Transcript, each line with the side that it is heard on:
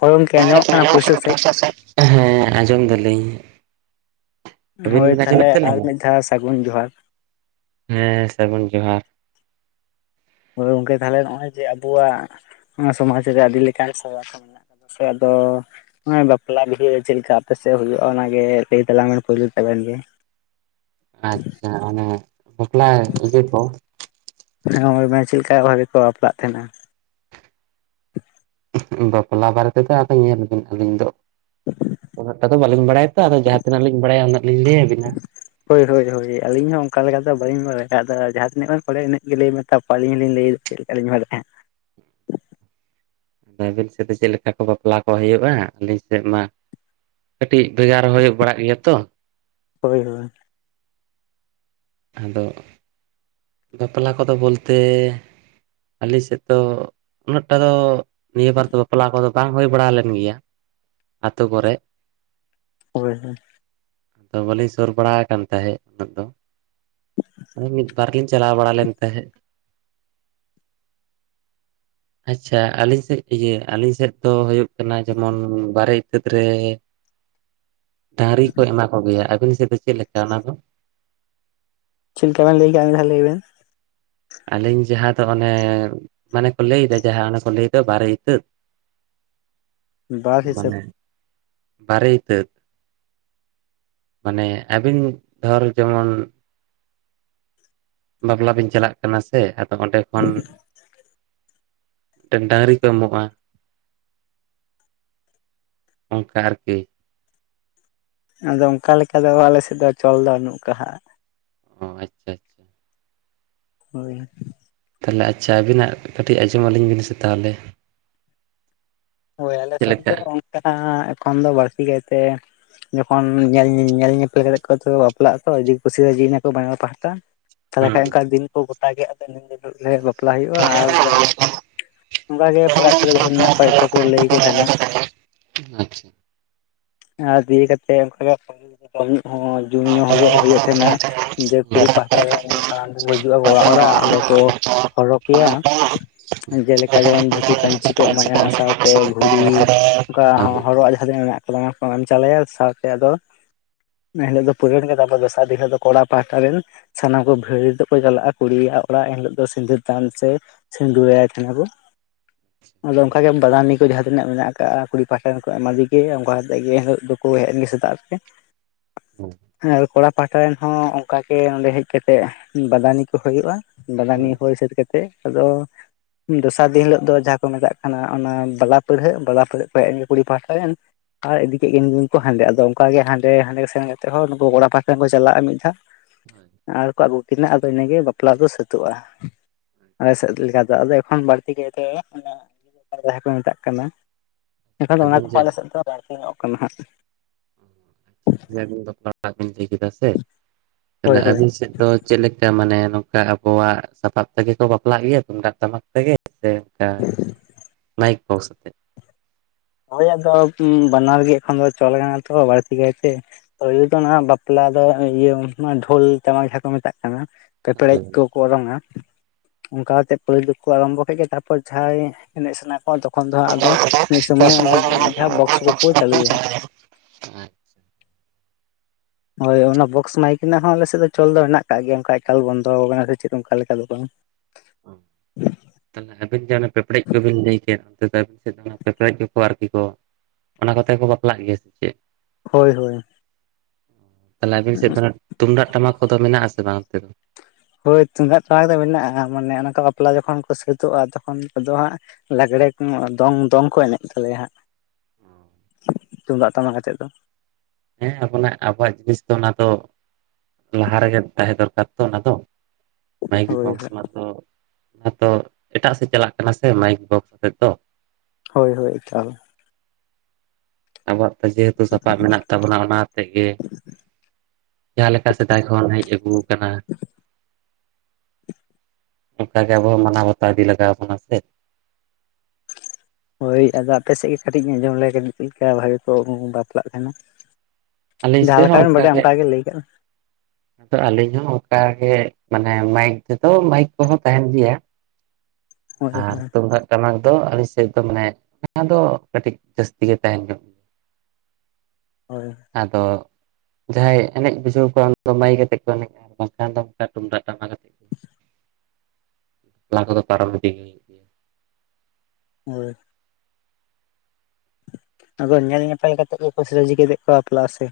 left: ᱦᱳᱭ ᱜᱚᱝᱠᱮ ᱟᱸᱡᱚᱢᱚᱜ ᱠᱟᱱᱟ ᱯᱩᱭᱥᱟᱹ ᱥᱟᱺᱦᱤᱡ
right: ᱡᱚᱝ ᱫᱚ ᱞᱟᱹᱭᱟᱹᱧ
left: ᱦᱳᱭ ᱛᱟᱦᱞᱮ ᱟᱨ ᱢᱤᱫ ᱫᱷᱟᱣ ᱥᱟᱹᱜᱩᱱ ᱡᱚᱦᱟᱨ᱾
right: ᱦᱮᱸ ᱥᱟᱹᱜᱩᱱ ᱡᱚᱦᱟᱨ᱾
left: ᱦᱳᱭ ᱜᱚᱝᱠᱮ ᱛᱟᱦᱞᱮ ᱱᱚᱜᱼᱚᱭ ᱡᱮ ᱟᱵᱚᱣᱟᱜ ᱥᱚᱢᱟᱡᱽ ᱨᱮ ᱟᱹᱰᱤ ᱞᱮᱠᱟᱱ ᱥᱮ [unintelligible] ᱱᱚᱜᱼᱚᱭ ᱵᱟᱯᱞᱟ ᱵᱤᱦᱟᱹ ᱪᱮᱫ ᱞᱮᱠᱟ ᱟᱯᱮ ᱥᱮᱫ ᱦᱩᱭᱩᱜᱼᱟ ᱚᱱᱟᱜᱮ ᱞᱟᱹᱭ ᱛᱟᱞᱟᱝ ᱵᱮᱱ ᱯᱳᱭᱞᱳ ᱟᱵᱮᱱ ᱜᱮ᱾
right: ᱟᱪᱪᱷᱟ ᱚᱱᱟ ᱵᱟᱯᱞᱟ ᱵᱤᱦᱟᱹ ᱠᱚ
left: ᱦᱮᱸ ᱱᱚᱜᱼᱚᱭ ᱪᱮᱫ ᱞᱮᱠᱟ ᱵᱷᱟᱵᱮ ᱠᱚ ᱵᱟᱯᱞᱟᱜ ᱛᱟᱦᱮᱸᱱᱟ᱾
right: ᱵᱟᱯᱞᱟ ᱵᱟᱨᱮ ᱛᱮᱫᱚ ᱟᱫᱚ ᱧᱮᱞᱵᱤᱱ ᱟᱹᱞᱤᱧ ᱫᱚ ᱩᱱᱟᱹᱜᱴᱟ ᱫᱚ ᱵᱟᱹᱞᱤᱧ ᱵᱟᱲᱟᱭᱟ ᱟᱫᱚ ᱡᱟᱦᱟᱸᱛᱤᱱᱟᱹᱜ ᱞᱤᱧ ᱵᱟᱲᱟᱭᱟ ᱩᱱᱟᱹᱜ ᱞᱤᱧ ᱞᱟᱹᱭᱟᱵᱤᱱᱟ᱾
left: ᱟᱫᱚ ᱵᱟᱹᱞᱤᱧ ᱵᱟᱲᱟᱭᱟ ᱟᱫᱚ ᱡᱟᱦᱟᱸ ᱛᱤᱱᱟᱹᱜ ᱜᱟᱱ ᱯᱚᱨᱮ ᱤᱱᱟᱹᱜ ᱜᱮ ᱞᱟᱹᱭ ᱢᱮ ᱛᱚᱵᱮ ᱟᱹᱞᱤᱧ ᱦᱚᱞᱤᱧ ᱞᱟᱹᱭᱟ ᱪᱮᱫ ᱞᱮᱠᱟ ᱞᱤᱧ ᱵᱟᱲᱟᱭᱟ᱾ [inaudible]
right: ᱟᱫᱚ ᱟᱹᱵᱤᱱ ᱥᱮᱫ ᱫᱚ ᱪᱮᱫ ᱞᱮᱠᱟ ᱠᱚ ᱵᱟᱯᱞᱟ ᱠᱚ ᱦᱩᱭᱩᱜᱼᱟ ᱟᱹᱞᱤᱧ ᱥᱮᱫ ᱢᱟ ᱠᱟᱹᱴᱤᱡ ᱵᱷᱮᱜᱟᱨ ᱦᱩᱭ ᱵᱟᱲᱟᱜ ᱜᱮᱭᱟ ᱛᱚ᱾
left: ᱦᱳᱭ ᱦᱳᱭ
right: ᱟᱫᱚ ᱵᱟᱯᱞᱟ ᱠᱚᱫᱚ ᱵᱚᱞᱛᱮ ᱟᱞᱮ ᱥᱮᱫ ᱫᱚ ᱩᱱᱟᱹᱜᱴᱟ ᱫᱚ ᱱᱤᱭᱟᱹ ᱵᱟᱨ ᱫᱚ ᱵᱟᱯᱞᱟ ᱠᱚᱫᱚ ᱵᱟᱝ ᱦᱩᱭ ᱵᱟᱲᱟ ᱞᱮᱱ ᱜᱮᱭᱟ᱾ ᱟᱛᱳ ᱠᱚᱨᱮᱜ
left: ᱦᱳᱭ ᱦᱳᱭ
right: ᱟᱫᱚ ᱵᱟᱹᱞᱤᱧ ᱥᱩᱨ ᱵᱟᱲᱟ ᱟᱠᱟᱱ ᱛᱟᱦᱮᱸᱫ ᱩᱱᱟᱹᱜ ᱫᱚ᱾ ᱟᱫᱚ ᱢᱤᱫ ᱵᱟᱨ ᱜᱤᱧ ᱪᱟᱞᱟᱣ ᱵᱟᱲᱟ ᱞᱮᱱ ᱛᱟᱦᱮᱸᱫ᱾
left: [inaudible]
right: ᱟᱪᱪᱷᱟ ᱟᱹᱞᱤᱧ ᱥᱮᱫ ᱤᱭᱟᱹ ᱟᱹᱞᱤᱧ ᱥᱮᱫ ᱫᱚ ᱦᱩᱭᱩᱜ ᱠᱟᱱᱟ ᱡᱮᱢᱚᱱ ᱵᱟᱨᱮ ᱤᱛᱟᱹᱫ ᱨᱮ
left: [inaudible]
right: ᱰᱟᱝᱨᱤ ᱠᱚ ᱮᱢᱟ ᱠᱚᱜᱮᱭᱟ ᱟᱹᱵᱤᱱ ᱥᱮᱫ ᱫᱚ ᱪᱮᱫ ᱞᱮᱠᱟ ᱚᱱᱟ ᱫᱚ?
left: ᱪᱮ ᱞᱮᱠᱟ ᱵᱮᱱ ᱞᱟᱹᱭ ᱠᱮᱼᱟ ᱮᱱᱠᱷᱟᱱ ᱞᱟᱹᱭ ᱵᱮᱱ᱾
right: ᱟᱹᱞᱤᱧ ᱡᱟᱦᱟᱸ ᱫᱚ ᱚᱱᱮ ᱢᱟᱱᱮ ᱠᱚ ᱞᱟᱹᱭᱫᱟ ᱡᱟᱦᱟᱸ ᱚᱮᱱ ᱠᱚ ᱞᱟᱹᱭᱫᱟ ᱵᱟᱨᱮ ᱤᱛᱟᱹᱫ᱾
left: [inaudible] ᱵᱟᱨ
right: ᱢᱟᱱᱮ
left: ᱦᱤᱥᱟᱹᱵᱽ?
right: ᱵᱟᱨᱮ ᱤᱛᱟᱹᱫ ᱢᱟᱱᱮ ᱟᱹᱵᱤᱱ ᱫᱷᱚᱨ ᱡᱮᱢᱚᱱ ᱵᱟᱯᱞᱟ ᱫᱤᱱ ᱪᱟᱞᱟᱜ ᱠᱟᱱᱟ ᱥᱮ ᱟᱫᱚ ᱚᱸᱰᱮ ᱠᱷᱚᱱ ᱢᱤᱫᱴᱮᱱ ᱰᱟᱝᱨᱤ ᱠᱚ ᱮᱢᱚᱜᱼᱟ ᱚᱝᱠᱟ ᱟᱨ ᱠᱤ
left: ᱟᱫᱚ ᱚᱱᱠᱟ ᱞᱮᱠᱟ ᱫᱚ ᱟᱞᱮ ᱥᱮᱫ ᱫᱚ ᱪᱚᱞ ᱫᱚ ᱵᱟᱹᱱᱩᱜ ᱠᱟᱜᱼᱟ
right: ᱚ ᱟᱪᱪᱷᱟ ᱟᱪᱪᱷᱟ
left: ᱦᱳᱭ
right: ᱛᱟᱦᱞᱮ ᱟᱪᱪᱷᱟ ᱟᱹᱵᱤᱱᱟᱜ ᱠᱟᱹᱴᱤᱡ ᱟᱸᱡᱚᱢ ᱟᱹᱞᱤᱧ ᱵᱤᱱ ᱥᱮ ᱛᱟᱦᱚᱞᱮ
left: ᱦᱳᱭ ᱟᱞᱮ
right: ᱪᱮᱫ
left: ᱥᱮᱫ
right: ᱞᱮᱠᱟ
left: ᱫᱚ ᱚᱱᱠᱟ ᱮᱠᱷᱚᱱ ᱫᱚ ᱵᱟᱹᱲᱛᱤ ᱠᱟᱭᱛᱮ ᱡᱚᱠᱷᱚᱱ ᱧᱮᱞ ᱧᱮᱞ ᱧᱮᱯᱮᱞ ᱠᱟᱛᱮ ᱠᱚ ᱵᱟᱯᱞᱟᱜᱼᱟᱠᱚ ᱡᱮ ᱠᱩᱥᱤᱭᱟᱜᱼᱟ ᱠᱚ ᱵᱟᱝᱼᱟ ᱯᱟᱦᱴᱟ ᱛᱟᱦᱚᱞᱮ
right: ᱦᱩᱸ
left: ᱠᱷᱟᱱᱡ ᱚᱱᱠᱟ ᱫᱤᱱ ᱠᱚ ᱜᱚᱴᱟ ᱜᱮᱫ ᱛᱚ ᱱᱤᱱ ᱫᱤᱱ ᱚᱱᱠᱟ ᱵᱟᱯᱞᱟ ᱦᱩᱭᱩᱜᱼᱟ ᱟᱨ ᱚᱱᱠᱟᱜ ᱜᱮ ᱯᱮᱲᱟ ᱠᱚ ᱡᱟᱦᱟᱸ ᱢᱮᱱᱟᱜ ᱠᱚᱣᱟ ᱠᱚ ᱞᱟᱹᱭᱠᱚ ᱛᱟᱦᱮᱸᱱᱟ ᱟᱨ ᱫᱤᱭᱮ ᱠᱟᱛᱮ ᱚᱱᱠᱟᱜ ᱦᱚᱸ ᱡᱚᱢᱧᱩ ᱦᱚᱜ ᱦᱩᱭᱩᱜ ᱛᱟᱦᱮᱱᱟ ᱡᱮ ᱠᱩᱲᱤ ᱯᱟᱦᱴᱟ ᱨᱮᱱ ᱥᱟᱱᱟᱢ ᱠᱚ ᱦᱤᱡᱩᱜᱼᱟ ᱚᱲᱟᱜ ᱚᱲᱟᱜ ᱚᱸᱰᱮ ᱠᱚ
right: ᱟᱪᱪᱷᱟ
left: ᱦᱚᱨᱚᱯᱮᱭᱟ ᱡᱮᱞᱮᱠᱟ ᱡᱮᱢᱚᱱ ᱫᱷᱩᱛᱤ ᱯᱟᱹᱧᱪᱤ ᱠᱚ ᱮᱢᱟᱭᱟ ᱥᱟᱶ ᱥᱟᱶᱛᱮ ᱜᱷᱩᱲᱤ ᱚᱱᱠᱟ ᱦᱚᱨᱚᱜᱣᱟᱜ ᱡᱟᱦᱟᱸ ᱛᱤᱱᱟᱹᱜ ᱢᱮᱱᱟᱜ ᱠᱟᱫᱟ ᱚᱱᱟ ᱠᱚ ᱮᱢ ᱪᱟᱞᱟᱭᱟ ᱥᱟᱶᱛᱮ ᱟᱫᱚ ᱮ ᱦᱤᱞᱳᱜ ᱫᱚ ᱯᱩᱨᱟᱹᱱ ᱜᱮ ᱛᱟᱯᱚᱨ ᱫᱚᱥᱟᱨ ᱫᱤᱱ ᱦᱤᱞᱳᱜ ᱫᱚ ᱠᱚᱲᱟ ᱯᱟᱦᱟᱴᱟ ᱨᱮᱱ ᱥᱟᱱᱟᱢ ᱠᱚ ᱵᱷᱤᱲᱤ ᱛᱮᱠᱚ ᱪᱟᱞᱟᱜᱼᱟ ᱠᱩᱲᱤᱭᱟᱜ ᱚᱲᱟᱜ ᱮᱱ ᱦᱤᱞᱳᱜ ᱫᱚ ᱥᱤᱸᱫᱩᱨ ᱫᱷᱟᱱ ᱥᱮ [unintelligible] ᱠᱟᱱᱟ ᱠᱚ ᱟᱫᱚ ᱚᱱᱠᱟ ᱵᱟᱫᱟᱱᱤ ᱠᱚ ᱡᱟᱦᱟᱸ ᱛᱤᱱᱟᱹᱜ ᱢᱮᱱᱟᱜ ᱠᱟᱜᱼᱟ ᱠᱩᱲᱤ ᱯᱟᱦᱟᱴᱟ ᱠᱚ ᱮᱢᱟᱫᱮ ᱜᱮ ᱚᱱᱠᱟ ᱠᱟᱛᱮᱫ ᱜᱮ ᱮᱭᱟᱹ ᱦᱤᱞᱳᱜ ᱫᱚᱠᱚ ᱦᱮᱡ ᱮᱱ ᱜᱮ ᱥᱮᱛᱟᱜ ᱨᱮ ᱦᱮ ᱟᱫᱚ ᱠᱚᱲᱟ ᱯᱟᱦᱴᱟ ᱨᱮᱱ ᱦᱚᱸ ᱚᱱᱠᱟ ᱜᱮ ᱚᱸᱰᱮ ᱦᱮᱡ ᱠᱟᱛᱮ ᱵᱟᱫᱟᱱᱤ ᱠᱚ ᱦᱩᱭᱩᱜᱼᱟ ᱵᱟᱫᱟᱱᱤ ᱦᱩᱭ ᱥᱟᱹᱛ ᱠᱟᱛᱮᱜ ᱟᱫᱚ ᱫᱚᱥᱟᱨ ᱫᱤᱱ ᱦᱤᱞᱳᱜ ᱫᱚ ᱡᱟᱦᱟᱸ ᱠᱚ ᱢᱮᱛᱟᱜ ᱠᱟᱱᱟ ᱚᱱᱟ ᱵᱟᱞᱟ ᱯᱟᱹᱲᱦᱟᱹᱜ ᱵᱟᱞᱟ ᱯᱟᱹᱲᱦᱟᱹᱜ ᱠᱚ [unintelligible] ᱠᱩᱲᱤ ᱯᱟᱦᱴᱟᱣ ᱨᱮᱱ ᱟᱨ ᱤᱫᱤ ᱠᱮᱫ ᱜᱮ ᱤᱱ ᱠᱚ ᱦᱟᱸᱰᱮ ᱟᱫᱚ ᱚᱱᱠᱟ ᱜᱮ ᱦᱟᱸᱰᱮ ᱦᱟᱸᱰᱮ ᱥᱮᱱ ᱠᱟᱛᱮᱮ ᱦᱚᱸ ᱱᱩᱠᱩ ᱠᱚᱲᱟ ᱯᱟᱦᱟᱴᱟ ᱠᱷᱚᱱ ᱠᱚ ᱪᱟᱞᱟᱜᱼᱟ ᱢᱤᱫ ᱫᱷᱟᱣ ᱟᱨ ᱠᱚ ᱟᱹᱜᱩ ᱠᱤᱱᱟ ᱟᱫᱚ ᱤᱱᱟᱹᱜᱮ ᱵᱟᱯᱞᱟ ᱫᱚ ᱥᱟᱹᱛᱟᱹᱜᱼᱟ ᱟᱞᱮ ᱥᱮᱫ ᱞᱮᱠᱟ ᱫᱚ ᱟᱫᱚ ᱮᱠᱷᱚᱱ ᱵᱟᱹᱲᱛᱤ ᱜᱮ ᱜᱤᱫᱟᱹ ᱯᱟᱲ ᱠᱚ ᱢᱮᱛᱟᱜ ᱠᱟᱱᱟ ᱮᱱᱠᱷᱟᱱ ᱚᱱᱟ
right: ᱟᱹᱵᱤᱱ
left: ᱠᱚ
right: ᱡᱮ
left: ᱟᱞᱮ ᱥᱮᱫ ᱫᱚ ᱵᱟᱹᱲᱛᱤ ᱧᱮᱞᱚᱜ ᱠᱟᱱᱟ ᱦᱟᱸᱜ
right: ᱢᱮᱱ ᱫᱟ. ᱧ ᱵᱟᱯᱞᱟ ᱚᱲᱟᱜ ᱵᱤᱱ ᱞᱟᱹᱭ ᱠᱮᱫᱟ ᱥᱮ
left: ᱦᱳᱭ
right: ᱛᱟᱦᱚᱞᱮ
left: ᱦᱳᱭ
right: ᱟᱹᱵᱤᱱ ᱥᱮᱫ ᱫᱚ ᱪᱮᱫ ᱞᱮᱠᱟ ᱢᱟᱱᱮ ᱱᱚᱝᱠᱟ ᱟᱵᱚᱣᱟᱜ ᱥᱟᱯᱟᱵ ᱛᱮᱜᱮ ᱠᱚ ᱵᱟᱯᱞᱟᱜ ᱜᱮᱭᱟ ᱛᱩᱢᱫᱟᱜ ᱴᱟᱢᱟᱠ ᱛᱮᱜᱮ? ᱚᱱᱠᱟ ᱢᱟᱭᱤᱠ [inaudible] ᱥᱟᱛᱮ
left: ᱦᱳᱭᱳᱜ ᱫᱚ ᱵᱟᱱᱟᱨ ᱜᱮ ᱠᱷᱚᱱ ᱫᱚ ᱪᱟᱞᱟᱜ ᱠᱟᱱᱟ ᱛᱚ ᱵᱟᱹᱲᱛᱤ ᱠᱟᱭᱛᱮ [inaudible] ᱵᱟᱯᱞᱟ ᱟᱫᱚ ᱤᱭᱟᱹ ᱩᱱ ᱥᱚᱢᱚᱭ ᱰᱷᱳᱞ ᱴᱟᱢᱟᱠ ᱡᱟᱦᱟᱸ ᱠᱚ ᱢᱮᱛᱟᱜ ᱠᱟᱱᱟ ᱯᱮᱯᱮᱲᱮᱡ
right: ᱦᱳᱭ
left: ᱠᱚᱠᱚ ᱚᱨᱚᱝᱟ ᱚᱱᱠᱟ ᱠᱟᱛᱮ ᱯᱳᱭᱞᱳ ᱠᱚ ᱟᱨᱟᱢᱵᱚ ᱠᱮᱫ ᱜᱮᱭᱟ ᱛᱟᱨᱯᱚᱨ ᱡᱟᱦᱟᱸᱭ ᱮᱱᱮᱡ ᱥᱟᱱᱟ ᱠᱚᱣᱟ ᱛᱚᱠᱷᱚᱱ ᱫᱚ ᱦᱟᱸᱜ ᱟᱫᱚ
right: ᱟᱪᱪᱷᱟ
left: ᱥᱚᱢᱚᱭ ᱚᱱᱟ ᱡᱟᱦᱟᱸ ᱵᱚᱠᱥ ᱠᱚᱠᱚ ᱪᱟᱹᱞᱩᱭᱟ
right: [inaudible]
left: ᱦᱳᱭ ᱚᱱᱟ ᱵᱚᱠᱥ ᱢᱟᱭᱤᱠ ᱨᱮᱱᱟᱜ ᱦᱚᱸ ᱟᱞᱮ ᱥᱮᱫ ᱫᱚ ᱪᱟᱞᱩ ᱫᱚ ᱢᱮᱱᱟᱜ ᱠᱟᱜ ᱜᱮᱭᱟ ᱚᱱᱠᱟ ᱮᱠᱟᱞ ᱵᱚᱱᱫᱚ ᱟᱠᱟᱱᱟ ᱥᱮ ᱪᱮᱫ ᱚᱱᱠᱟ ᱞᱮᱠᱟ ᱫᱚ ᱵᱟᱝ
right: ᱛᱟᱦᱞᱮ ᱟᱹᱵᱤᱱ ᱡᱟᱦᱟᱸ ᱯᱮᱯᱲᱮᱡ ᱠᱚᱵᱤᱱ ᱞᱟᱹᱭ ᱠᱮᱫ ᱫᱟᱹᱵ ᱥᱮᱫ ᱫᱚ ᱯᱮᱯᱨᱮᱡ ᱜᱮᱠᱚ ᱟᱨᱠᱤ ᱠᱚ ᱚᱱᱟ ᱠᱚᱛᱮ ᱠᱚ ᱵᱟᱯᱞᱟᱜ ᱜᱮᱭᱟ ᱥᱮ ᱪᱮᱫ?
left: ᱦᱳᱭ ᱦᱳᱭ
right: ᱛᱟᱦᱞᱮ ᱟᱹᱵᱤᱱ ᱥᱮᱫ ᱫᱚ ᱱᱟᱜ ᱛᱩᱢᱫᱟᱜ ᱴᱟᱢᱟᱠ ᱠᱚᱫᱚ ᱢᱮᱱᱟᱜ ᱟᱥᱮ ᱵᱟᱝ ᱛᱮᱫᱚ?
left: ᱦᱳᱭ ᱛᱩᱢᱫᱟᱜ ᱴᱟᱢᱟᱠ ᱫᱚ ᱢᱮᱱᱟᱜᱼᱟ ᱢᱟᱱᱮ ᱚᱱᱟ ᱠᱚ ᱵᱟᱯᱞᱟ ᱡᱚᱠᱷᱚᱱ ᱠᱚ ᱥᱟᱹᱛᱚᱜᱼᱟ ᱛᱚᱠᱷᱚᱱᱫᱚ ᱦᱟᱸᱜ ᱞᱟᱜᱼᱟ [unintelligible] ᱫᱚᱝ ᱫᱚᱝ ᱠᱚ ᱮᱱᱮᱡ ᱛᱟᱞᱮᱭᱟ ᱦᱟᱸᱜ ᱛᱩᱢᱫᱟᱜ ᱴᱟᱢᱟᱠ ᱟᱛᱮᱫ ᱫᱚ
right: ᱦᱮᱸ ᱟᱵᱚᱱᱟᱜ ᱟᱵᱚᱣᱟᱜ ᱡᱤᱱᱤᱥ ᱫᱚ ᱚᱱᱟ ᱫᱚ ᱞᱟᱦᱟ ᱨᱮᱜᱮ ᱛᱟᱦᱮᱸ ᱫᱚᱨᱠᱟᱨ ᱛᱚ ᱚᱱᱟ ᱫᱚ ᱢᱟᱭᱤᱠ
left: ᱦᱳᱭ
right: ᱵᱚᱠᱥ ᱢᱟ ᱛᱚ ᱚᱱᱟ ᱛᱚ ᱮᱴᱟᱜ ᱥᱮᱫ ᱪᱟᱞᱟᱜ ᱠᱟᱱᱟ ᱥᱮ ᱢᱟᱭᱤᱠ ᱵᱚᱠᱥ ᱟᱛᱮᱜ ᱫᱚ
left: ᱦᱳᱭ ᱦᱳᱭ ᱮᱠᱟᱞ
right: ᱟᱵᱚᱣᱟᱜ ᱡᱮᱦᱮᱛᱩ ᱥᱟᱯᱟᱯ ᱢᱮᱱᱟᱜ ᱛᱟᱵᱚᱱᱟ ᱚᱱᱟ ᱛᱮ ᱜᱮ ᱡᱟᱦᱟᱸ ᱞᱮᱠᱟ ᱥᱮᱫᱟᱭ ᱠᱷᱚᱱ ᱦᱮᱡ ᱟᱹᱜᱩ ᱠᱟᱱᱟ
left: [inaudible]
right: ᱚᱱᱠᱟᱜᱮ ᱟᱵᱚ ᱦᱚ ᱢᱟᱱᱟᱣ ᱵᱟᱛᱟᱣ ᱤᱫᱤ ᱞᱟᱜᱟᱣ ᱵᱚᱱᱟ ᱥᱮ
left: ᱦᱳᱭ ᱟᱫᱚ ᱟᱯᱮ ᱥᱮᱫ ᱜᱮ ᱠᱟᱹᱴᱤᱡ ᱤᱧ ᱟᱸᱡᱚᱢ ᱞᱮᱭᱟ [inaudible] ᱞᱮᱠᱟ ᱵᱷᱟᱜᱮ ᱠᱚ ᱵᱟᱯᱞᱟᱜ ᱠᱟᱱᱟ᱾
right: ᱟᱹᱞᱤᱧ
left: ᱡᱟᱦᱟᱸ
right: ᱥᱮᱫ
left: ᱞᱮᱠᱟ
right: ᱦᱚᱸ
left: ᱵᱮᱱ ᱵᱟᱰᱟᱭᱟ
right: ᱚᱱᱠᱟᱜᱮ
left: ᱚᱱᱠᱟ ᱜᱮ ᱞᱟᱹᱭ ᱠᱟᱜ
right: ᱟᱫᱚ ᱟᱹᱞᱤᱧ ᱦᱚᱸ ᱚᱱᱠᱟᱜᱮ ᱢᱟᱱᱮ ᱢᱟᱭᱤᱠ ᱛᱮᱫᱚ ᱢᱟᱭᱤᱠ ᱠᱚᱦᱚᱸ ᱛᱟᱦᱮᱱ ᱜᱮᱭᱟ
left: ᱦᱳᱭ
right: ᱟᱨ
left: ᱦᱳᱭ
right: ᱛᱩᱢᱫᱟᱜ ᱴᱟᱢᱟᱠ ᱫᱚ [unintelligible] ᱮᱫ ᱫᱚ ᱢᱟᱱᱮ ᱚᱱᱟ ᱫᱚ ᱠᱟᱹᱴᱤᱡ ᱡᱟᱹᱥᱛᱤ ᱜᱮ ᱛᱟᱦᱮᱱ ᱧᱚᱜ
left: ᱦᱳᱭ
right: ᱟᱫᱚ ᱡᱟᱦᱟᱸᱭ ᱮᱱᱮᱡ ᱵᱩᱡᱷᱟᱹᱣ ᱠᱚᱣᱟ ᱩᱱ ᱫᱚ ᱢᱟᱹᱭᱤᱠ ᱠᱟᱛᱮᱫ ᱠᱚ ᱮᱱᱮᱡᱼᱟ ᱟᱨ ᱵᱟᱝᱠᱷᱟᱱ ᱫᱚ ᱚᱱᱠᱟ ᱛᱩᱢᱫᱟᱜ ᱴᱟᱢᱟᱠ ᱠᱟᱛᱮ ᱠᱚ
left: [inaudible]
right: ᱵᱟᱯᱞᱟ ᱠᱚᱫᱚ ᱯᱟᱨᱚᱢ ᱤᱫᱤ ᱦᱩᱭᱮᱱ ᱜᱮᱭᱟ᱾
left: ᱦᱳᱭ ᱟᱫᱚ ᱧᱮᱞ ᱧᱮᱯᱮᱞ ᱠᱟᱛᱮ ᱜᱮ ᱠᱚ ᱠᱩᱥᱤ ᱨᱟᱹᱡᱤ ᱠᱟᱛᱮ ᱵᱟᱯᱞᱟᱜᱼᱟ ᱥᱮ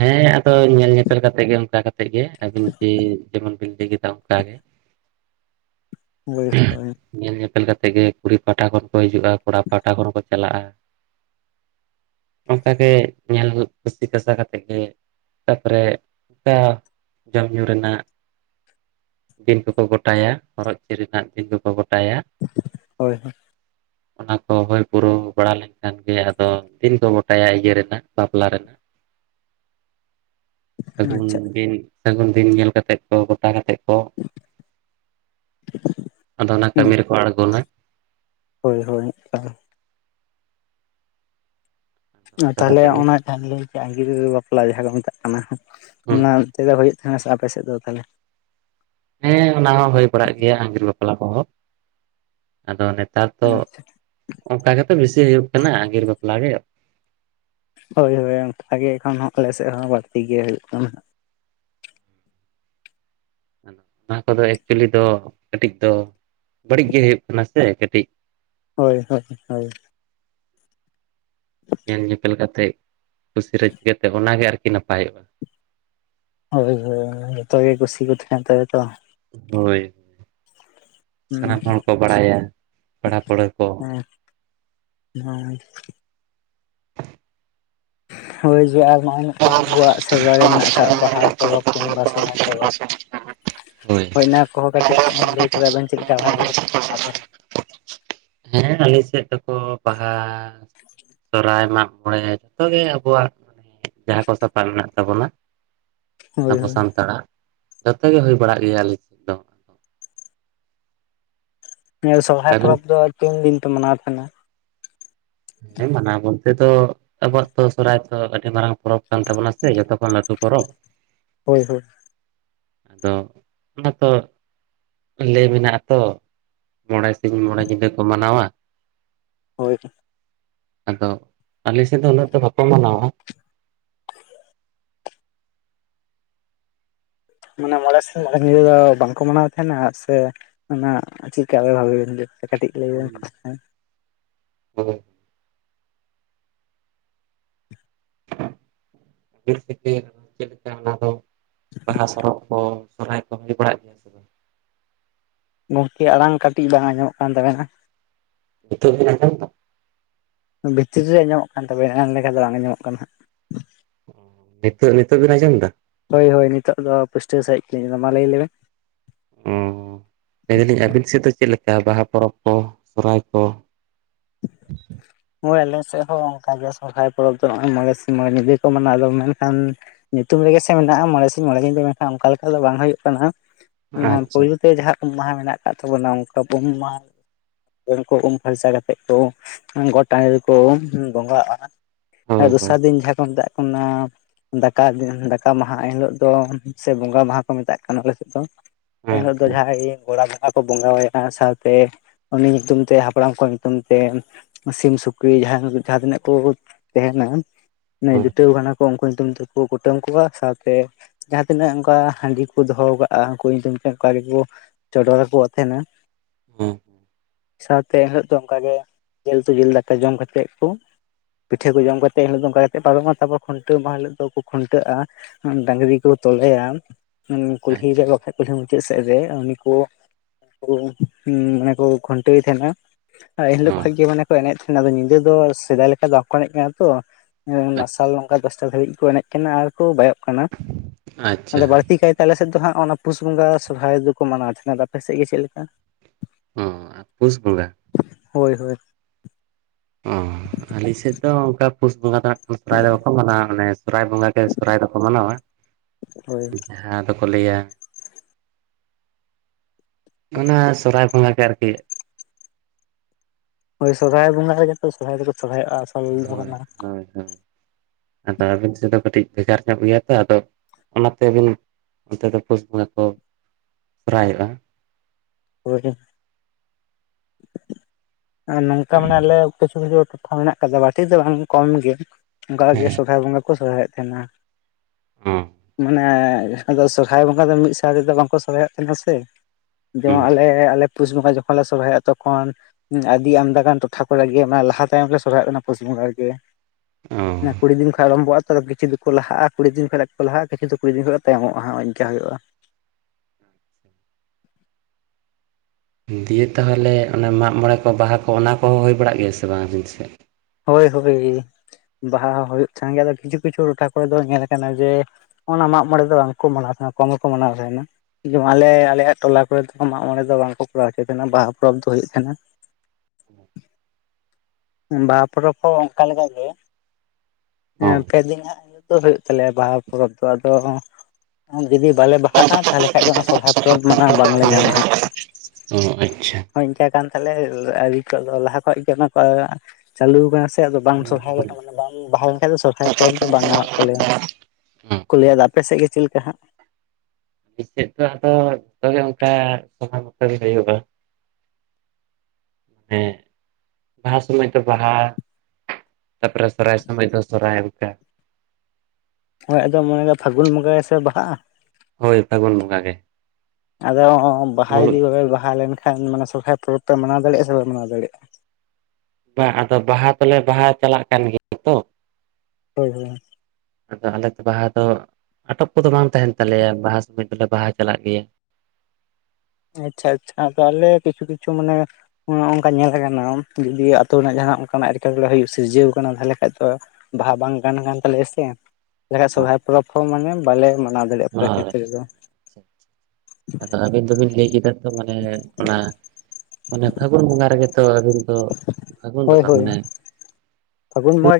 right: ᱦᱮᱸ ᱟᱫᱚ ᱧᱮᱞ ᱧᱮᱯᱮᱞ ᱠᱟᱛᱮᱜ ᱜᱮ ᱚᱱᱠᱟ ᱠᱟᱛᱮᱜ ᱜᱮ ᱟᱹᱵᱤᱱ ᱠᱤ ᱡᱮᱢᱚᱱ ᱵᱤᱱ ᱞᱟᱹᱭ ᱠᱮᱫᱟ ᱚᱱᱠᱟ ᱜᱮ᱾
left: [inaudible] ᱵᱚᱭᱮᱥ [unintelligible]
right: ᱧᱮᱞ [unintelligible] ᱜᱮ ᱠᱩᱲᱤ ᱯᱟᱦᱴᱟ ᱠᱷᱚᱱ ᱠᱚ ᱦᱤᱡᱩᱜᱼᱟ ᱠᱚᱲᱟ ᱯᱟᱦᱴᱟ ᱠᱷᱚᱱ ᱠᱚ ᱪᱟᱞᱟᱜᱼᱟ᱾ ᱚᱱᱠᱟ ᱜᱮ ᱧᱮᱞ ᱠᱩᱥᱤ ᱠᱟᱥᱟ ᱠᱟᱛᱮ ᱛᱮᱜᱮ ᱛᱟᱨᱯᱚᱨᱮ ᱚᱱᱠᱟ ᱡᱚᱢ ᱧᱩ ᱨᱮᱱᱟᱜ ᱫᱤᱱ ᱠᱚᱠᱚ ᱜᱚᱴᱟᱭᱟ ᱦᱚᱨᱚᱜ ᱪᱤᱨ ᱨᱮᱱᱟᱜ ᱫᱤᱱ ᱠᱚᱠᱚ ᱜᱚᱴᱟ ᱟᱭᱟ
left: ᱦᱳᱭ
right: ᱚᱱᱟ ᱠᱚ ᱦᱩᱭ ᱯᱩᱨᱟᱹᱣ ᱵᱟᱲᱟ ᱞᱮᱱᱠᱷᱟᱱ ᱜᱮ ᱟᱫᱚ ᱫᱤᱱ ᱠᱚ ᱜᱚᱴᱟᱭᱟ ᱤᱭᱟᱹ ᱨᱮᱱᱟᱜ ᱵᱟᱯᱞᱟ ᱨᱮᱱᱟᱜ᱾
left: [inaudible] ᱟᱪᱪᱷᱟ
right: ᱥᱟᱹᱜᱩᱱ ᱫᱤᱱ ᱥᱟᱹᱜᱩᱱ ᱫᱤᱱ ᱧᱮᱞ ᱠᱟᱛᱮ ᱠᱚ ᱜᱚᱴᱟ ᱠᱟᱛᱮ ᱟᱫᱚ ᱚᱱᱟ ᱠᱟᱹᱢᱤ ᱨᱮᱠᱚ ᱟᱬᱜᱚᱱᱟ
left: ᱦᱳᱭ ᱦᱳᱭ
right: ᱟᱫᱚ ᱚᱱᱠᱟ
left: ᱛᱟᱦᱚᱞᱮ
right: ᱠᱟᱛᱮᱫ ᱜᱮ
left: ᱚᱱᱟ ᱡᱟᱦᱟᱸ ᱤᱧ ᱞᱟᱹᱭ ᱠᱮᱫᱼᱟ ᱜᱤᱨᱟᱹ ᱵᱟᱯᱞᱟ ᱡᱟᱦᱟᱸ ᱠᱚ ᱢᱮᱛᱟᱜ ᱠᱟᱱᱟ
right: ᱦᱩᱸ
left: ᱚᱱᱟ [unintelligible] ᱦᱩᱭᱩᱜ ᱦᱮᱸ ᱥᱮ ᱟᱯᱮ ᱥᱮᱫ ᱫᱚ ᱛᱟᱦᱚᱞᱮ
right: ᱦᱮᱸ ᱚᱱᱟ ᱦᱚᱸ ᱦᱩᱭ ᱵᱟᱲᱟᱜ ᱜᱮᱭᱟ ᱟᱹᱝᱜᱤᱨ ᱵᱟᱯᱞᱟ ᱠᱚᱦᱚᱸ ᱟᱫᱚ ᱱᱮᱛᱟᱨ ᱫᱚ
left: ᱟᱪᱪᱷᱟ
right: ᱚᱱᱠᱟ ᱜᱮᱛᱚ ᱵᱮᱥᱤ ᱦᱩᱭᱩᱜ ᱠᱟᱱᱟ ᱟᱹᱝᱜᱤᱨ ᱵᱟᱯᱞᱟ ᱜᱮ᱾
left: ᱦᱳᱭ ᱦᱳᱭ ᱚᱱᱠᱟ ᱜᱮ ᱮᱠᱷᱚᱱ ᱦᱚᱸ ᱟᱞᱮ ᱥᱮᱫ ᱦᱚᱸ ᱵᱟᱹᱲᱛᱤ ᱜᱮ ᱦᱩᱭᱩᱜ ᱠᱟᱱᱟ᱾
right: [unintelligible] ᱚᱱᱟ ᱠᱚᱫᱚ ᱮᱠᱪᱩᱞᱤ ᱫᱚ ᱠᱟᱹᱴᱤᱡ ᱫᱚ ᱵᱟᱹᱲᱤᱡ ᱜᱮ ᱦᱩᱭᱩᱜ ᱠᱟᱱᱟ ᱥᱮ ᱠᱟᱹᱴᱤᱡ
left: ᱦᱳᱭ ᱦᱳᱭ ᱦᱳᱭ
right: ᱧᱮᱞ ᱧᱮᱯᱮᱞ ᱠᱟᱛᱮᱜ ᱠᱩᱥᱤ ᱨᱟᱹᱡᱤ ᱠᱟᱛᱮᱜ ᱚᱱᱟᱜᱮ ᱟᱨᱠᱤ ᱱᱟᱯᱟᱭᱚᱜᱼᱟ᱾
left: ᱦᱳᱭ ᱦᱳᱭ ᱡᱚᱛᱚ ᱜᱮ ᱠᱩᱥᱤ ᱠᱚ ᱛᱟᱦᱮᱸᱱ ᱛᱚᱵᱮ ᱛᱚ᱾
right: ᱦᱳᱭ ᱥᱟᱱᱟᱢ ᱦᱚᱲ ᱠᱚ ᱵᱟᱲᱟᱭᱟ ᱯᱮᱲᱟ ᱯᱟᱲᱦᱟᱹ ᱠᱚ
left: [unintelligible] ᱦᱳᱭ ᱡᱮ ᱟᱨ ᱱᱚᱜᱼᱚᱭ ᱢᱤᱫᱴᱟᱝ ᱟᱵᱚᱣᱟᱜ ᱥᱮᱨᱣᱟ ᱨᱮ ᱢᱮᱱᱟᱜ ᱟᱠᱟᱫ ᱵᱟᱦᱟ ᱯᱚᱨᱚᱵᱽ ᱠᱤᱝᱵᱟ ᱥᱚᱨᱦᱟᱭ ᱯᱚᱨᱚᱵᱽ ᱦᱳᱭ ᱚᱱᱟ ᱠᱚᱦᱚᱸ ᱠᱟᱹᱴᱤᱡ ᱞᱟᱹᱭ ᱛᱚᱨᱟᱭ ᱵᱮᱱ ᱪᱮᱫ ᱞᱮᱠᱟ ᱵᱷᱟᱜᱮ [unintelligible]
right: ᱦᱮᱸ ᱟᱞᱮ ᱥᱮᱫ ᱫᱚᱠᱚ ᱵᱟᱦᱟ ᱥᱚᱦᱨᱟᱭ ᱢᱟᱜ ᱢᱚᱬᱮ ᱡᱚᱛᱚᱜᱮ ᱟᱵᱚᱣᱟᱜ ᱡᱟᱦᱟᱸ ᱠᱚ ᱥᱟᱯᱟᱵ ᱢᱮᱱᱟᱜ ᱛᱟᱵᱚᱱᱟ
left: ᱦᱳᱭ
right: ᱟᱵᱚ ᱥᱟᱱᱛᱟᱲᱟᱜ ᱡᱚᱛᱚ ᱜᱮ ᱦᱩᱭ ᱵᱟᱲᱟᱜ ᱜᱮᱭᱟ ᱟᱞᱮ ᱥᱮᱫ ᱫᱚ
left: ᱤᱭᱟᱹ ᱥᱚᱦᱨᱟᱭ
right: ᱟᱹᱵᱤᱱ
left: ᱯᱚᱨᱚᱵᱽ ᱫᱚ ᱛᱤᱱ ᱫᱤᱱ ᱯᱮ ᱢᱟᱱᱟᱣ ᱛᱟᱦᱮᱸᱱᱟ?
right: ᱦᱮᱸ ᱢᱟᱱᱟᱣ ᱜᱚᱢᱠᱮ ᱟᱵᱚᱣᱟᱜ ᱛᱚ ᱥᱚᱦᱨᱟᱭ ᱫᱚ ᱟᱹᱰᱤ ᱢᱟᱨᱟᱝ ᱯᱚᱨᱚᱵᱽ ᱠᱟᱱ ᱛᱟᱵᱚᱱᱟ ᱥᱮ ᱡᱚᱛᱚ ᱠᱷᱚᱱ ᱞᱟᱹᱴᱩ ᱯᱚᱨᱚᱵᱽ
left: ᱦᱳᱭ ᱦᱳᱭ
right: ᱟᱫᱚ ᱚᱱᱟ ᱛᱚ ᱞᱟᱹᱭ ᱢᱮᱱᱟᱜᱼᱟ, ᱟᱛᱚ᱾ ᱢᱚᱬᱮ ᱥᱤᱧ-ᱢᱚᱬᱮ ᱧᱤᱫᱟᱹ ᱠᱚ ᱢᱟᱱᱟᱣᱟ᱾
left: ᱦᱳᱭ
right: ᱟᱫᱚ ᱟᱞᱮ ᱥᱮᱫ ᱫᱚ ᱩᱱᱟᱹᱜ ᱫᱚ ᱵᱟᱠᱚ ᱢᱟᱱᱟᱣᱟ᱾
left: [inaudible] ᱢᱟᱱᱮ ᱢᱚᱬᱮ ᱥᱤᱧ ᱧᱤᱫᱟᱹ ᱫᱚ ᱵᱟᱝᱠᱚ ᱢᱟᱱᱟᱣ ᱛᱟᱦᱮᱸᱱᱟ ᱥᱮ ᱚᱱᱟ ᱪᱮᱫ ᱵᱷᱟᱜᱮ ᱠᱟᱹᱴᱤᱡ ᱞᱟᱹᱭ ᱵᱮᱱ?
right: ᱦᱚ ᱠᱷᱤᱛᱤᱨ ᱪᱮᱫ ᱞᱮᱠᱟ ᱚᱱᱟ ᱫᱚ ᱵᱟᱦᱟ- ᱥᱚᱨᱚᱵ ᱥᱚᱨᱦᱟᱭ ᱠᱚ ᱦᱩᱭ ᱵᱟᱲᱟᱜ ᱜᱮᱭᱟ ᱥᱮ ᱵᱟᱝ
left: ᱜᱚᱝᱠᱮ ᱟᱲᱟᱝ ᱠᱟᱹᱴᱤᱡ ᱵᱟᱝ ᱟᱸᱡᱚᱢᱚᱜ ᱠᱟᱱ ᱛᱟᱵᱮᱱᱟ᱾
right: ᱱᱤᱛᱚᱜ ᱵᱮᱱ ᱟᱸᱡᱚᱢ ᱮᱫᱟ?
left: ᱵᱷᱤᱛᱨᱤ ᱨᱮ ᱧᱟᱢᱚᱜ ᱠᱟᱱ ᱛᱟᱵᱮᱱᱟ ᱮᱱᱟᱝ ᱞᱮᱠᱟ ᱫᱚ ᱵᱟᱝ ᱧᱟᱢᱚᱜ ᱠᱟᱱᱟ ᱦᱟᱸᱜ
right: ᱱᱤᱛᱚᱜ ᱱᱤᱛᱚᱜ ᱵᱮᱤᱱ ᱟᱸᱡᱚᱢ ᱮᱫᱟ?
left: ᱦᱳᱭ ᱦᱳᱭ ᱱᱤᱛᱚᱜ ᱫᱚ ᱯᱩᱥᱴᱟᱹᱣ ᱥᱟᱺᱦᱤᱡ ᱜᱮᱞᱤᱧ ᱟᱸᱡᱚᱢ ᱮᱫᱟ ᱢᱟ᱾ ᱞᱟᱹᱭ ᱞᱮᱵᱮᱱ
right: ᱚ ᱞᱟᱹᱭ ᱫᱟᱞᱤᱧ ᱟᱹᱵᱤᱱ ᱥᱮᱫ ᱫᱚ ᱪᱮᱫ ᱞᱮᱠᱟ ᱵᱟᱦᱟ ᱯᱚᱨᱚᱵᱽ ᱠᱚ ᱥᱚᱦᱚᱨᱟᱭ ᱠᱚ
left: ᱦᱳ ᱟᱞᱮ ᱥᱮᱫ ᱦᱚᱸ ᱚᱱᱠᱟᱜ ᱥᱚᱨᱦᱟᱭ ᱯᱚᱨᱚᱵᱽ ᱫᱚ ᱱᱚᱜᱚᱭ ᱢᱚᱬᱮ ᱢᱬᱮ ᱧᱤᱫᱟᱹ ᱠᱚ ᱢᱟᱱᱟᱣ ᱟ ᱢᱮᱱᱠᱷᱟᱱ ᱧᱩᱛᱩᱢ ᱨᱮᱜᱮ ᱥᱮ ᱢᱮᱱᱟᱜᱼᱟ, ᱢᱚᱬᱮ ᱥᱤᱧ ᱢᱚᱬᱮ ᱫᱤᱱ ᱫᱚᱠᱷᱟᱱ ᱚᱱᱠᱟ ᱞᱮᱠᱟ ᱫᱚ ᱵᱟᱝ ᱦᱩᱭᱩᱜ ᱠᱟᱱᱟ᱾
right: ᱟᱪᱪᱷᱟ
left: ᱯᱩᱭᱞᱩ ᱛᱮ ᱡᱟᱦᱟᱸ ᱩᱢ ᱢᱟᱦᱟ ᱢᱮᱱᱟᱜ ᱟᱠᱟᱫ ᱛᱟᱵᱚᱱᱟ ᱚᱱᱠᱟ ᱩᱢ ᱢᱟᱦᱟ ᱠᱚ ᱩᱢ ᱯᱷᱟᱨᱪᱟ ᱠᱟᱛᱮ ᱠᱚ ᱜᱚᱴ ᱴᱟᱺᱰᱤ ᱨᱮᱠᱚ ᱵᱚᱸᱜᱼᱟ
right: ᱦᱳᱭ ᱦᱳᱭ
left: ᱫᱚᱥᱟᱨ ᱫᱤᱱ ᱡᱟᱦᱟᱸ ᱠᱚ ᱢᱮᱛᱟᱜ ᱠᱟᱱᱟ ᱚᱱᱟ ᱫᱟᱠᱟ ᱫᱟᱠᱟ ᱢᱟᱦᱟ ᱮᱱ ᱦᱤᱞᱳᱜ ᱫᱚ ᱥᱮ ᱵᱚᱸᱜᱟ ᱢᱟᱦᱟ ᱠᱚ ᱢᱮᱛᱟᱜ ᱠᱟᱱᱟ᱾ ᱟᱞᱮ ᱥᱮᱫ ᱫᱚ ᱮᱱ
right: ᱦᱮᱸ
left: ᱦᱤᱞᱚᱜ ᱫᱚ
right: ᱦᱮᱸ
left: ᱡᱟᱦᱟᱸᱭ ᱜᱚᱲᱟ ᱵᱚᱸᱜᱟ ᱠᱚ ᱵᱚᱸᱜᱟᱣᱟᱭᱟ ᱥᱟᱶᱛᱮ ᱩᱱᱤ ᱧᱩᱛᱩᱢ ᱛᱮ ᱦᱟᱯᱲᱟᱢ ᱠᱚ ᱯᱨᱚᱢ ᱛᱮ ᱥᱤᱢ ᱥᱩᱠᱨᱤ ᱡᱟᱦᱟᱸ ᱡᱟᱦᱟᱸ ᱛᱤᱱᱟᱹᱜ ᱠᱚ ᱛᱟᱦᱮᱸᱱᱟ
right: ᱦᱮᱸ
left: ᱡᱩᱛᱟᱹ ᱠᱟᱱᱟ ᱩᱱᱠᱩ ᱧᱩᱛᱩᱢ ᱛᱮᱠᱩ ᱠᱩᱴᱟᱹᱢ ᱠᱚᱣᱟ ᱥᱟᱶᱛᱮ ᱡᱟᱦᱟᱸ ᱛᱤᱱᱟᱹᱜ ᱚᱱᱠᱟ ᱦᱟᱺᱰᱤ ᱠᱚ ᱫᱚᱦᱚ ᱠᱟᱜᱼᱟ᱾ ᱩᱱᱠᱩ ᱧᱩᱛᱩᱢ ᱚᱠᱟ ᱜᱮᱠᱚ ᱪᱚᱰᱚᱨᱟ ᱠᱚᱣᱟᱜ ᱛᱟᱦᱮᱸᱱᱟ᱾
right: ᱦᱩ
left: ᱥᱟᱶᱛᱮ ᱮᱱᱦᱤᱞᱳᱜ ᱫᱚ ᱚᱱᱠᱟᱜᱮ ᱡᱤᱞᱛᱩ ᱡᱤᱞ ᱫᱟᱠᱟ ᱡᱚᱢ ᱠᱟᱛᱮᱫ ᱠᱚ ᱯᱤᱴᱷᱟᱹ ᱠᱚ ᱡᱚᱢ ᱠᱟ ᱠᱟᱛᱮᱫ ᱮᱱᱤᱞᱳᱜ ᱫᱚ ᱚᱱᱠᱟ ᱠᱟ ᱠᱟᱛᱮᱮᱫ ᱯᱟᱨᱚᱢᱼᱟ᱾ ᱛᱟᱨᱯᱚᱨ ᱠᱷᱩᱱᱴᱟᱹᱣ ᱢ ᱦᱤᱞᱳᱜ ᱫᱚᱠᱚ ᱠᱷᱩᱱᱴᱟᱹᱜᱼᱟ᱾ ᱰᱟᱝᱨᱤ ᱠᱚ ᱛᱚᱞᱮᱭᱟ
right: ᱟᱪᱪᱷᱟ
left: ᱠᱩᱞᱦᱤᱠᱚ ᱠᱷᱟᱱ ᱠᱩᱞᱦᱤ ᱢᱩᱪᱟᱫ ᱢᱩᱪᱮᱫ ᱥᱮᱫ ᱨᱮ ᱩᱱᱤ ᱠᱚ ᱢᱟᱱᱮ ᱠᱚ ᱠᱷᱩᱱᱴᱟᱹᱣᱮ ᱛᱟᱦᱮᱸᱱᱟ᱾ ᱮᱱ ᱦᱤᱞᱳᱜ
right: ᱦᱚᱸ
left: ᱠᱷᱚᱱ ᱜᱮ ᱢᱟᱱᱮ ᱠᱚ ᱮᱱᱮᱡ ᱛᱟᱦᱮᱸᱱᱟ ᱟ ᱧᱤᱫᱟᱹ ᱫᱚ ᱥᱮᱫᱟᱭ ᱞᱮᱠᱟ ᱫᱚ ᱵᱟᱠᱚ ᱮᱱᱮᱡ ᱠᱟᱱᱟ ᱛᱚ
right: ᱟᱪᱪᱷᱟ
left: ᱢᱟᱨᱥᱟᱞ ᱱᱚᱝᱠᱟ ᱫᱚᱥᱴᱟ ᱫᱷᱟᱹᱵᱤᱡ ᱠᱚ ᱮᱱᱮᱡ ᱠᱟᱱᱟ ᱟᱨ ᱠᱚ ᱵᱟᱭᱚᱜ ᱠᱟᱱᱟ᱾
right: ᱟᱪᱪᱷᱟ
left: ᱟᱫᱚ ᱵᱟᱹᱲᱛᱤ ᱠᱟᱭᱛᱮ ᱟᱞᱮ ᱥᱮᱫ ᱫᱚ ᱦᱟᱸᱜ ᱚᱱᱟ ᱯᱩᱥ ᱵᱚᱸᱜᱟ ᱥᱚᱨᱦᱟᱭ ᱫᱚᱠᱚ ᱢᱟᱱᱟᱣ ᱛᱟᱦᱮᱱᱟ ᱟᱯᱮ ᱥᱮᱫ ᱜᱮ ᱪᱮᱫ ᱞᱮᱠᱟ
right: ᱚ ᱯᱩᱥ ᱵᱚᱸᱜᱟ
left: ᱦᱳᱭ ᱦᱳᱭ
right: ᱚ ᱟᱞᱮ ᱥᱮᱫ ᱫᱚ ᱚᱱᱠᱟ ᱯᱩᱥ ᱵᱚᱸᱜᱟ ᱫᱚ ᱥᱚᱨᱚᱦᱟᱭ ᱫᱚ ᱵᱟᱠᱚ ᱢᱟᱱᱟᱣᱟ ᱚᱱᱮ ᱥᱚᱦᱟᱨᱟᱭ ᱵᱚᱸᱜᱟ ᱜᱮ ᱥᱚᱦᱟᱨᱟᱭ ᱫᱚᱠᱚ ᱢᱟᱱᱟᱣᱟ᱾
left: ᱦᱳᱭ
right: ᱡᱟᱦᱟᱸ ᱫᱚ ᱞᱟᱹᱭᱟ ᱚᱱᱟ ᱥᱚᱨᱦᱟᱭ ᱵᱚᱸᱜᱟ ᱪᱟᱨᱠᱭᱟ
left: ᱥᱚᱦᱟᱭ ᱵᱚᱸᱜᱟ ᱨᱮᱜ ᱥᱚᱨᱦᱟᱭ ᱫᱚ ᱥᱚᱨᱦᱟᱭᱚᱜᱼᱟ ᱟᱥᱚᱞ
right: ᱦᱳᱭ
left: ᱠᱟᱱᱟ
right: ᱦᱳᱭ ᱦᱳᱭ ᱟᱫᱚ ᱟᱹᱵᱤᱱ ᱥᱮᱫ ᱫᱚ ᱠᱟᱹᱴᱤᱡ ᱵᱷᱮᱜᱟᱨ ᱧᱚᱜ ᱜᱮᱭᱟ ᱛᱚ ᱟᱫᱚ ᱚᱱᱟᱛᱮ ᱟᱹᱵᱤᱱ ᱚᱱᱛᱮ ᱫᱚ ᱯᱩᱥ ᱵᱚᱸᱜᱟ ᱠᱚ ᱥᱚᱦᱨᱟᱭᱚᱜᱼᱟ᱾
left: ᱱᱚᱝᱠᱟ ᱢᱟᱱᱮ ᱟᱞᱮ ᱯᱷᱟ ᱢᱮᱱᱟᱜ ᱠᱟᱫᱟ ᱵᱟᱴᱤ ᱫᱚ ᱵᱟᱝ ᱠᱚᱢ ᱜᱮ ᱚᱱᱠᱟᱜᱮ
right: ᱦᱮᱸ
left: ᱥᱚᱨᱦᱟᱭ ᱵᱚᱸᱜᱟ ᱠᱚ ᱥᱚᱨᱦᱟᱭᱮᱫ ᱛᱟᱦᱮᱸᱱᱟ᱾
right: ᱚ
left: ᱢᱟᱱᱮ ᱟᱫᱚ ᱥᱚᱨᱦᱟᱭ ᱵᱚᱸᱜᱟ ᱫᱚ ᱢᱤᱫ ᱥᱟᱶ ᱛᱮᱫᱚ ᱵᱟᱝᱠᱚ ᱥᱚᱨᱦᱟᱭᱚᱜ ᱠᱟᱱᱟ ᱥᱮ
right: ᱦᱩᱸ
left: ᱡᱮᱢᱚᱱ ᱟᱞᱮ ᱟᱞᱮ ᱯᱩᱥ ᱵᱚᱸᱜᱟ ᱡᱚᱠᱷᱚᱱ ᱞᱮ ᱥᱚᱦᱟᱭᱚᱜ ᱛᱚᱠᱷᱚᱱ ᱟᱹᱰᱤ ᱟᱢᱫᱟ ᱜᱟᱱ ᱴᱚᱴᱷᱟ ᱠᱚᱨᱮᱜᱮ ᱞᱟᱦᱟ ᱛᱟᱭᱚᱢ ᱞᱮ ᱥᱚᱨᱚᱦᱟᱭᱚᱜ ᱠᱟᱱᱟ ᱯᱚᱥ ᱵᱚᱸᱜᱟ ᱨᱮᱜᱮ᱾
right: ᱚ
left: ᱠᱩᱲᱤ ᱫᱤᱱ ᱠᱷᱚᱡ ᱟᱨᱚᱢᱵᱷᱚᱜᱼᱟ᱾ ᱛᱚᱨ ᱠᱤᱪᱷᱩ ᱫᱚ ᱞᱟᱦᱟᱜᱼᱟ ᱠᱩᱲᱤ ᱫᱤᱱ ᱠᱷᱚᱡᱱᱟᱜ ᱫᱚ ᱞᱟᱦᱟᱜᱼᱟ ᱠᱤᱪᱷᱩ ᱠᱩᱲᱤ ᱫᱤᱱ ᱠᱷᱚᱡᱱᱟᱜ ᱛᱟᱭᱚᱢᱚᱜᱼᱟ ᱝᱠᱟ ᱦᱩᱭᱩᱜᱼᱟ᱾ [inaudible]
right: ᱫᱤᱭᱮ ᱛᱟᱦᱚᱞᱮ ᱚᱱᱮ ᱢᱟᱜ ᱢᱚᱬᱮᱸ ᱠᱚ ᱵᱟᱦᱟ ᱠᱚ ᱚᱱᱟ ᱠᱚᱦᱚᱸ ᱦᱩᱭ ᱵᱟᱲᱟᱜ ᱜᱮᱭᱟ ᱥᱮ ᱵᱟᱝ ᱟᱵᱤᱱ ᱥᱮᱫ?
left: ᱦᱳᱭ ᱦᱳᱭ ᱵᱟᱦᱟ ᱦᱩᱭᱩᱜ [unintelligible] ᱜᱮᱭᱟ ᱟᱫᱚ ᱠᱤᱪᱷᱩ ᱠᱤᱪᱷᱩ ᱴᱚᱴᱷᱟ ᱠᱚᱨᱮ ᱫᱚ ᱧᱮᱞ ᱠᱟᱱᱟ ᱡᱮ ᱚᱱᱟ ᱢᱟᱜ ᱢᱚᱬᱮ ᱫᱚ ᱵᱟᱝᱠᱚ ᱢᱟᱱᱟᱣᱟ᱾ ᱠᱚᱢᱮᱠᱚ ᱢᱟᱱᱟᱣ ᱛᱟᱦᱮᱱᱟ᱾ ᱡᱮᱢᱚᱱ ᱟᱞᱮ ᱟᱞᱮᱭᱟᱜ ᱴᱚᱞᱟ ᱠᱚᱨᱮ ᱫᱚ ᱢᱟᱜ ᱢᱚᱬᱮ ᱫᱚ ᱵᱟᱝᱠᱚ ᱠᱚᱨᱟᱣ ᱦᱚᱪᱚᱭ ᱛᱟᱦᱮᱸᱱᱟ ᱵᱟᱦᱟ ᱯᱚᱨᱚᱵᱽ ᱫᱚ ᱦᱩᱭᱩᱜ ᱛᱟᱦᱮᱸᱱᱟ᱾ [inaudible] ᱵᱟᱦᱟ ᱯᱚᱨᱚᱵᱽ ᱦᱚᱸ ᱚᱱᱠᱟ ᱞᱮᱠᱟ ᱜᱮ
right: ᱚ
left: ᱯᱮ ᱫᱤᱱ ᱦᱟᱜ ᱦᱩᱭᱩᱜ [unintelligible] ᱦᱩᱭᱩᱜ ᱛᱟᱞᱮᱭᱟ ᱵᱟᱦᱟ ᱯᱚᱨᱚᱵᱽ ᱫᱚ ᱟᱫᱚ ᱡᱩᱫᱤ ᱵᱟᱞᱮ ᱵᱟᱦᱟᱜᱼᱟ ᱛᱟᱦᱞᱮ ᱠᱷᱟᱡ ᱫᱚ ᱚᱱᱟ ᱥᱚᱨᱦᱟᱭ ᱯᱚᱨᱚᱵᱽ ᱢᱟᱱᱟᱣ ᱵᱟᱝᱞᱮ ᱧᱟᱢᱟ ᱦᱟᱸᱜ᱾
right: ᱚ ᱟᱪᱪᱷᱟ
left: ᱦᱚᱸᱭ ᱤᱱᱠᱟᱹ ᱠᱟᱱ ᱛᱟᱞᱮ ᱟᱹᱨᱤ ᱠᱚ ᱫᱚ ᱞᱟᱦᱟ ᱠᱷᱚᱡᱜᱮ ᱱᱚᱝᱠᱟ ᱪᱟᱹᱞᱩ ᱠᱟᱱᱟ ᱥᱮ ᱟᱫᱚ ᱵᱟᱝ ᱥᱚᱨᱦᱟᱭ ᱢᱟᱱᱮ ᱵᱟᱢ ᱵᱟᱦᱟ ᱞᱮᱱᱠᱷᱟᱱᱡ ᱫᱚ ᱥᱚᱨᱦᱟᱭ ᱯᱚᱨᱚᱵᱽ ᱫᱚ ᱵᱟᱝ ᱜᱟᱱᱚᱜ ᱛᱟᱞᱮᱭᱟ᱾
right: ᱚ
left: ᱠᱚ ᱞᱟᱹᱭᱫᱟ ᱟᱯᱮ ᱥᱮᱫ ᱜᱮ ᱪᱮᱫ ᱞᱮᱠᱟ ᱦᱟᱜ?
right: ᱪᱮᱫ ᱞᱮᱠᱟ ᱟᱫ [unintelligible] ᱢᱟᱱᱮ ᱵᱟᱦᱟ ᱥᱚᱢᱚᱭ ᱛᱚ ᱵᱟᱦᱟ ᱛᱟᱨᱯᱚᱨᱮ ᱥᱚᱨᱚᱦᱟᱭ ᱥᱚᱢᱚᱭ ᱫᱚ ᱥᱚᱨᱚᱦᱟᱭ ᱚᱱᱠᱟ᱾
left: ᱟᱫᱚ [unintelligible] ᱯᱷᱟᱹᱜᱩᱱ ᱵᱚᱸᱜᱟ ᱜᱮᱥᱮ ᱵᱟᱦᱟᱜᱼᱟ᱾
right: ᱦᱳᱭ ᱯᱷᱟᱹᱜᱩᱱ ᱵᱚᱸᱜᱟ ᱜᱮ᱾
left: ᱟᱫᱚ ᱵᱟᱦᱟ
right: ᱢᱩᱞᱩᱜ
left: ᱤᱫᱤ ᱠᱚᱜᱮ ᱵᱟᱦᱟ ᱞᱮᱱᱠᱷᱟᱱ ᱠᱷᱟᱱ ᱢᱟᱱᱮ ᱥᱚᱨᱦᱟᱭ ᱯᱚᱨᱚᱵᱽ ᱯᱮ ᱢᱟᱱᱟᱣ ᱫᱟᱲᱮᱭᱟᱜᱼᱟ ᱥᱮᱯᱮ ᱢᱟᱱᱟᱣ ᱫᱟᱲᱮᱭᱟᱜᱼᱟ?
right: ᱵᱟᱝ ᱟᱫᱚ ᱵᱟᱦᱟ ᱫᱚᱞᱮ ᱵᱟᱦᱟ ᱪᱟᱞᱟᱜ ᱠᱟᱱ ᱜᱮᱭᱟ ᱛᱚ᱾
left: ᱦᱳᱭ ᱦᱳᱭ
right: ᱟᱫᱚ ᱟᱞᱮ ᱫᱚ ᱵᱟᱦᱟ ᱫᱚ ᱟᱴᱚᱠ ᱠᱚᱫᱚ ᱵᱟᱝ ᱛᱟᱦᱮᱱ ᱛᱟᱞᱮᱭᱟ ᱵᱟᱦᱟ ᱥᱚᱢᱚᱭ [unintelligible] ᱵᱟᱦᱟ ᱪᱟᱞᱟᱜ ᱜᱮᱭᱟ᱾
left: ᱟᱪᱪᱷᱟ ᱟᱪᱪᱷᱟ ᱟᱞᱮ ᱠᱤᱪᱷᱩ ᱠᱤᱪᱷᱩ ᱢᱟᱱᱮ ᱚᱱᱠᱟ ᱧᱮᱞᱟ ᱟᱠᱟᱱᱟ ᱡᱩᱫᱤ ᱟᱹᱛᱩ ᱨᱮᱱᱟᱜ ᱡᱟᱦᱟᱸ ᱚᱱᱠᱟᱱᱟᱜ [unintelligible] ᱦᱩᱭᱩᱜ ᱥᱤᱨᱡᱟᱹᱣ ᱠᱟᱱᱟ ᱛᱟᱦᱚᱞᱮ ᱠᱷᱟᱡ ᱫᱚ ᱵᱟᱦᱟ ᱵᱟᱝ ᱜᱟᱱ ᱟᱠᱟᱱ ᱛᱟᱞᱮᱭᱟ ᱥᱮ ᱮᱱᱮᱠᱷᱟᱱ ᱥᱚᱨᱦᱟᱭ ᱯᱚᱨᱚᱵᱽ ᱦᱚᱸ ᱢᱟᱱᱮ ᱵᱟᱞᱮ ᱢᱟ
right: ᱦᱚᱭ ᱟᱪᱷᱟ ᱟᱪᱷᱟ ᱟᱫᱚ ᱟᱹᱵᱤᱱ ᱫᱚ ᱵᱤᱱ ᱞᱟᱹᱭ ᱠᱮᱫᱟ ᱛᱚ ᱢᱟᱱᱮ ᱚᱱᱟ ᱢᱟᱱᱮ ᱯᱷᱟᱹᱜᱩᱱ ᱵᱚᱸᱜᱟ ᱨᱮᱜᱮ ᱛᱚ ᱟᱹᱵᱤᱱ ᱫᱚ
left: ᱦᱳᱭ ᱦᱳᱭ
right: ᱯᱷᱟᱜᱩᱱ [unintelligible]
left: ᱯᱷᱟᱹᱜᱩᱱ [unintelligible]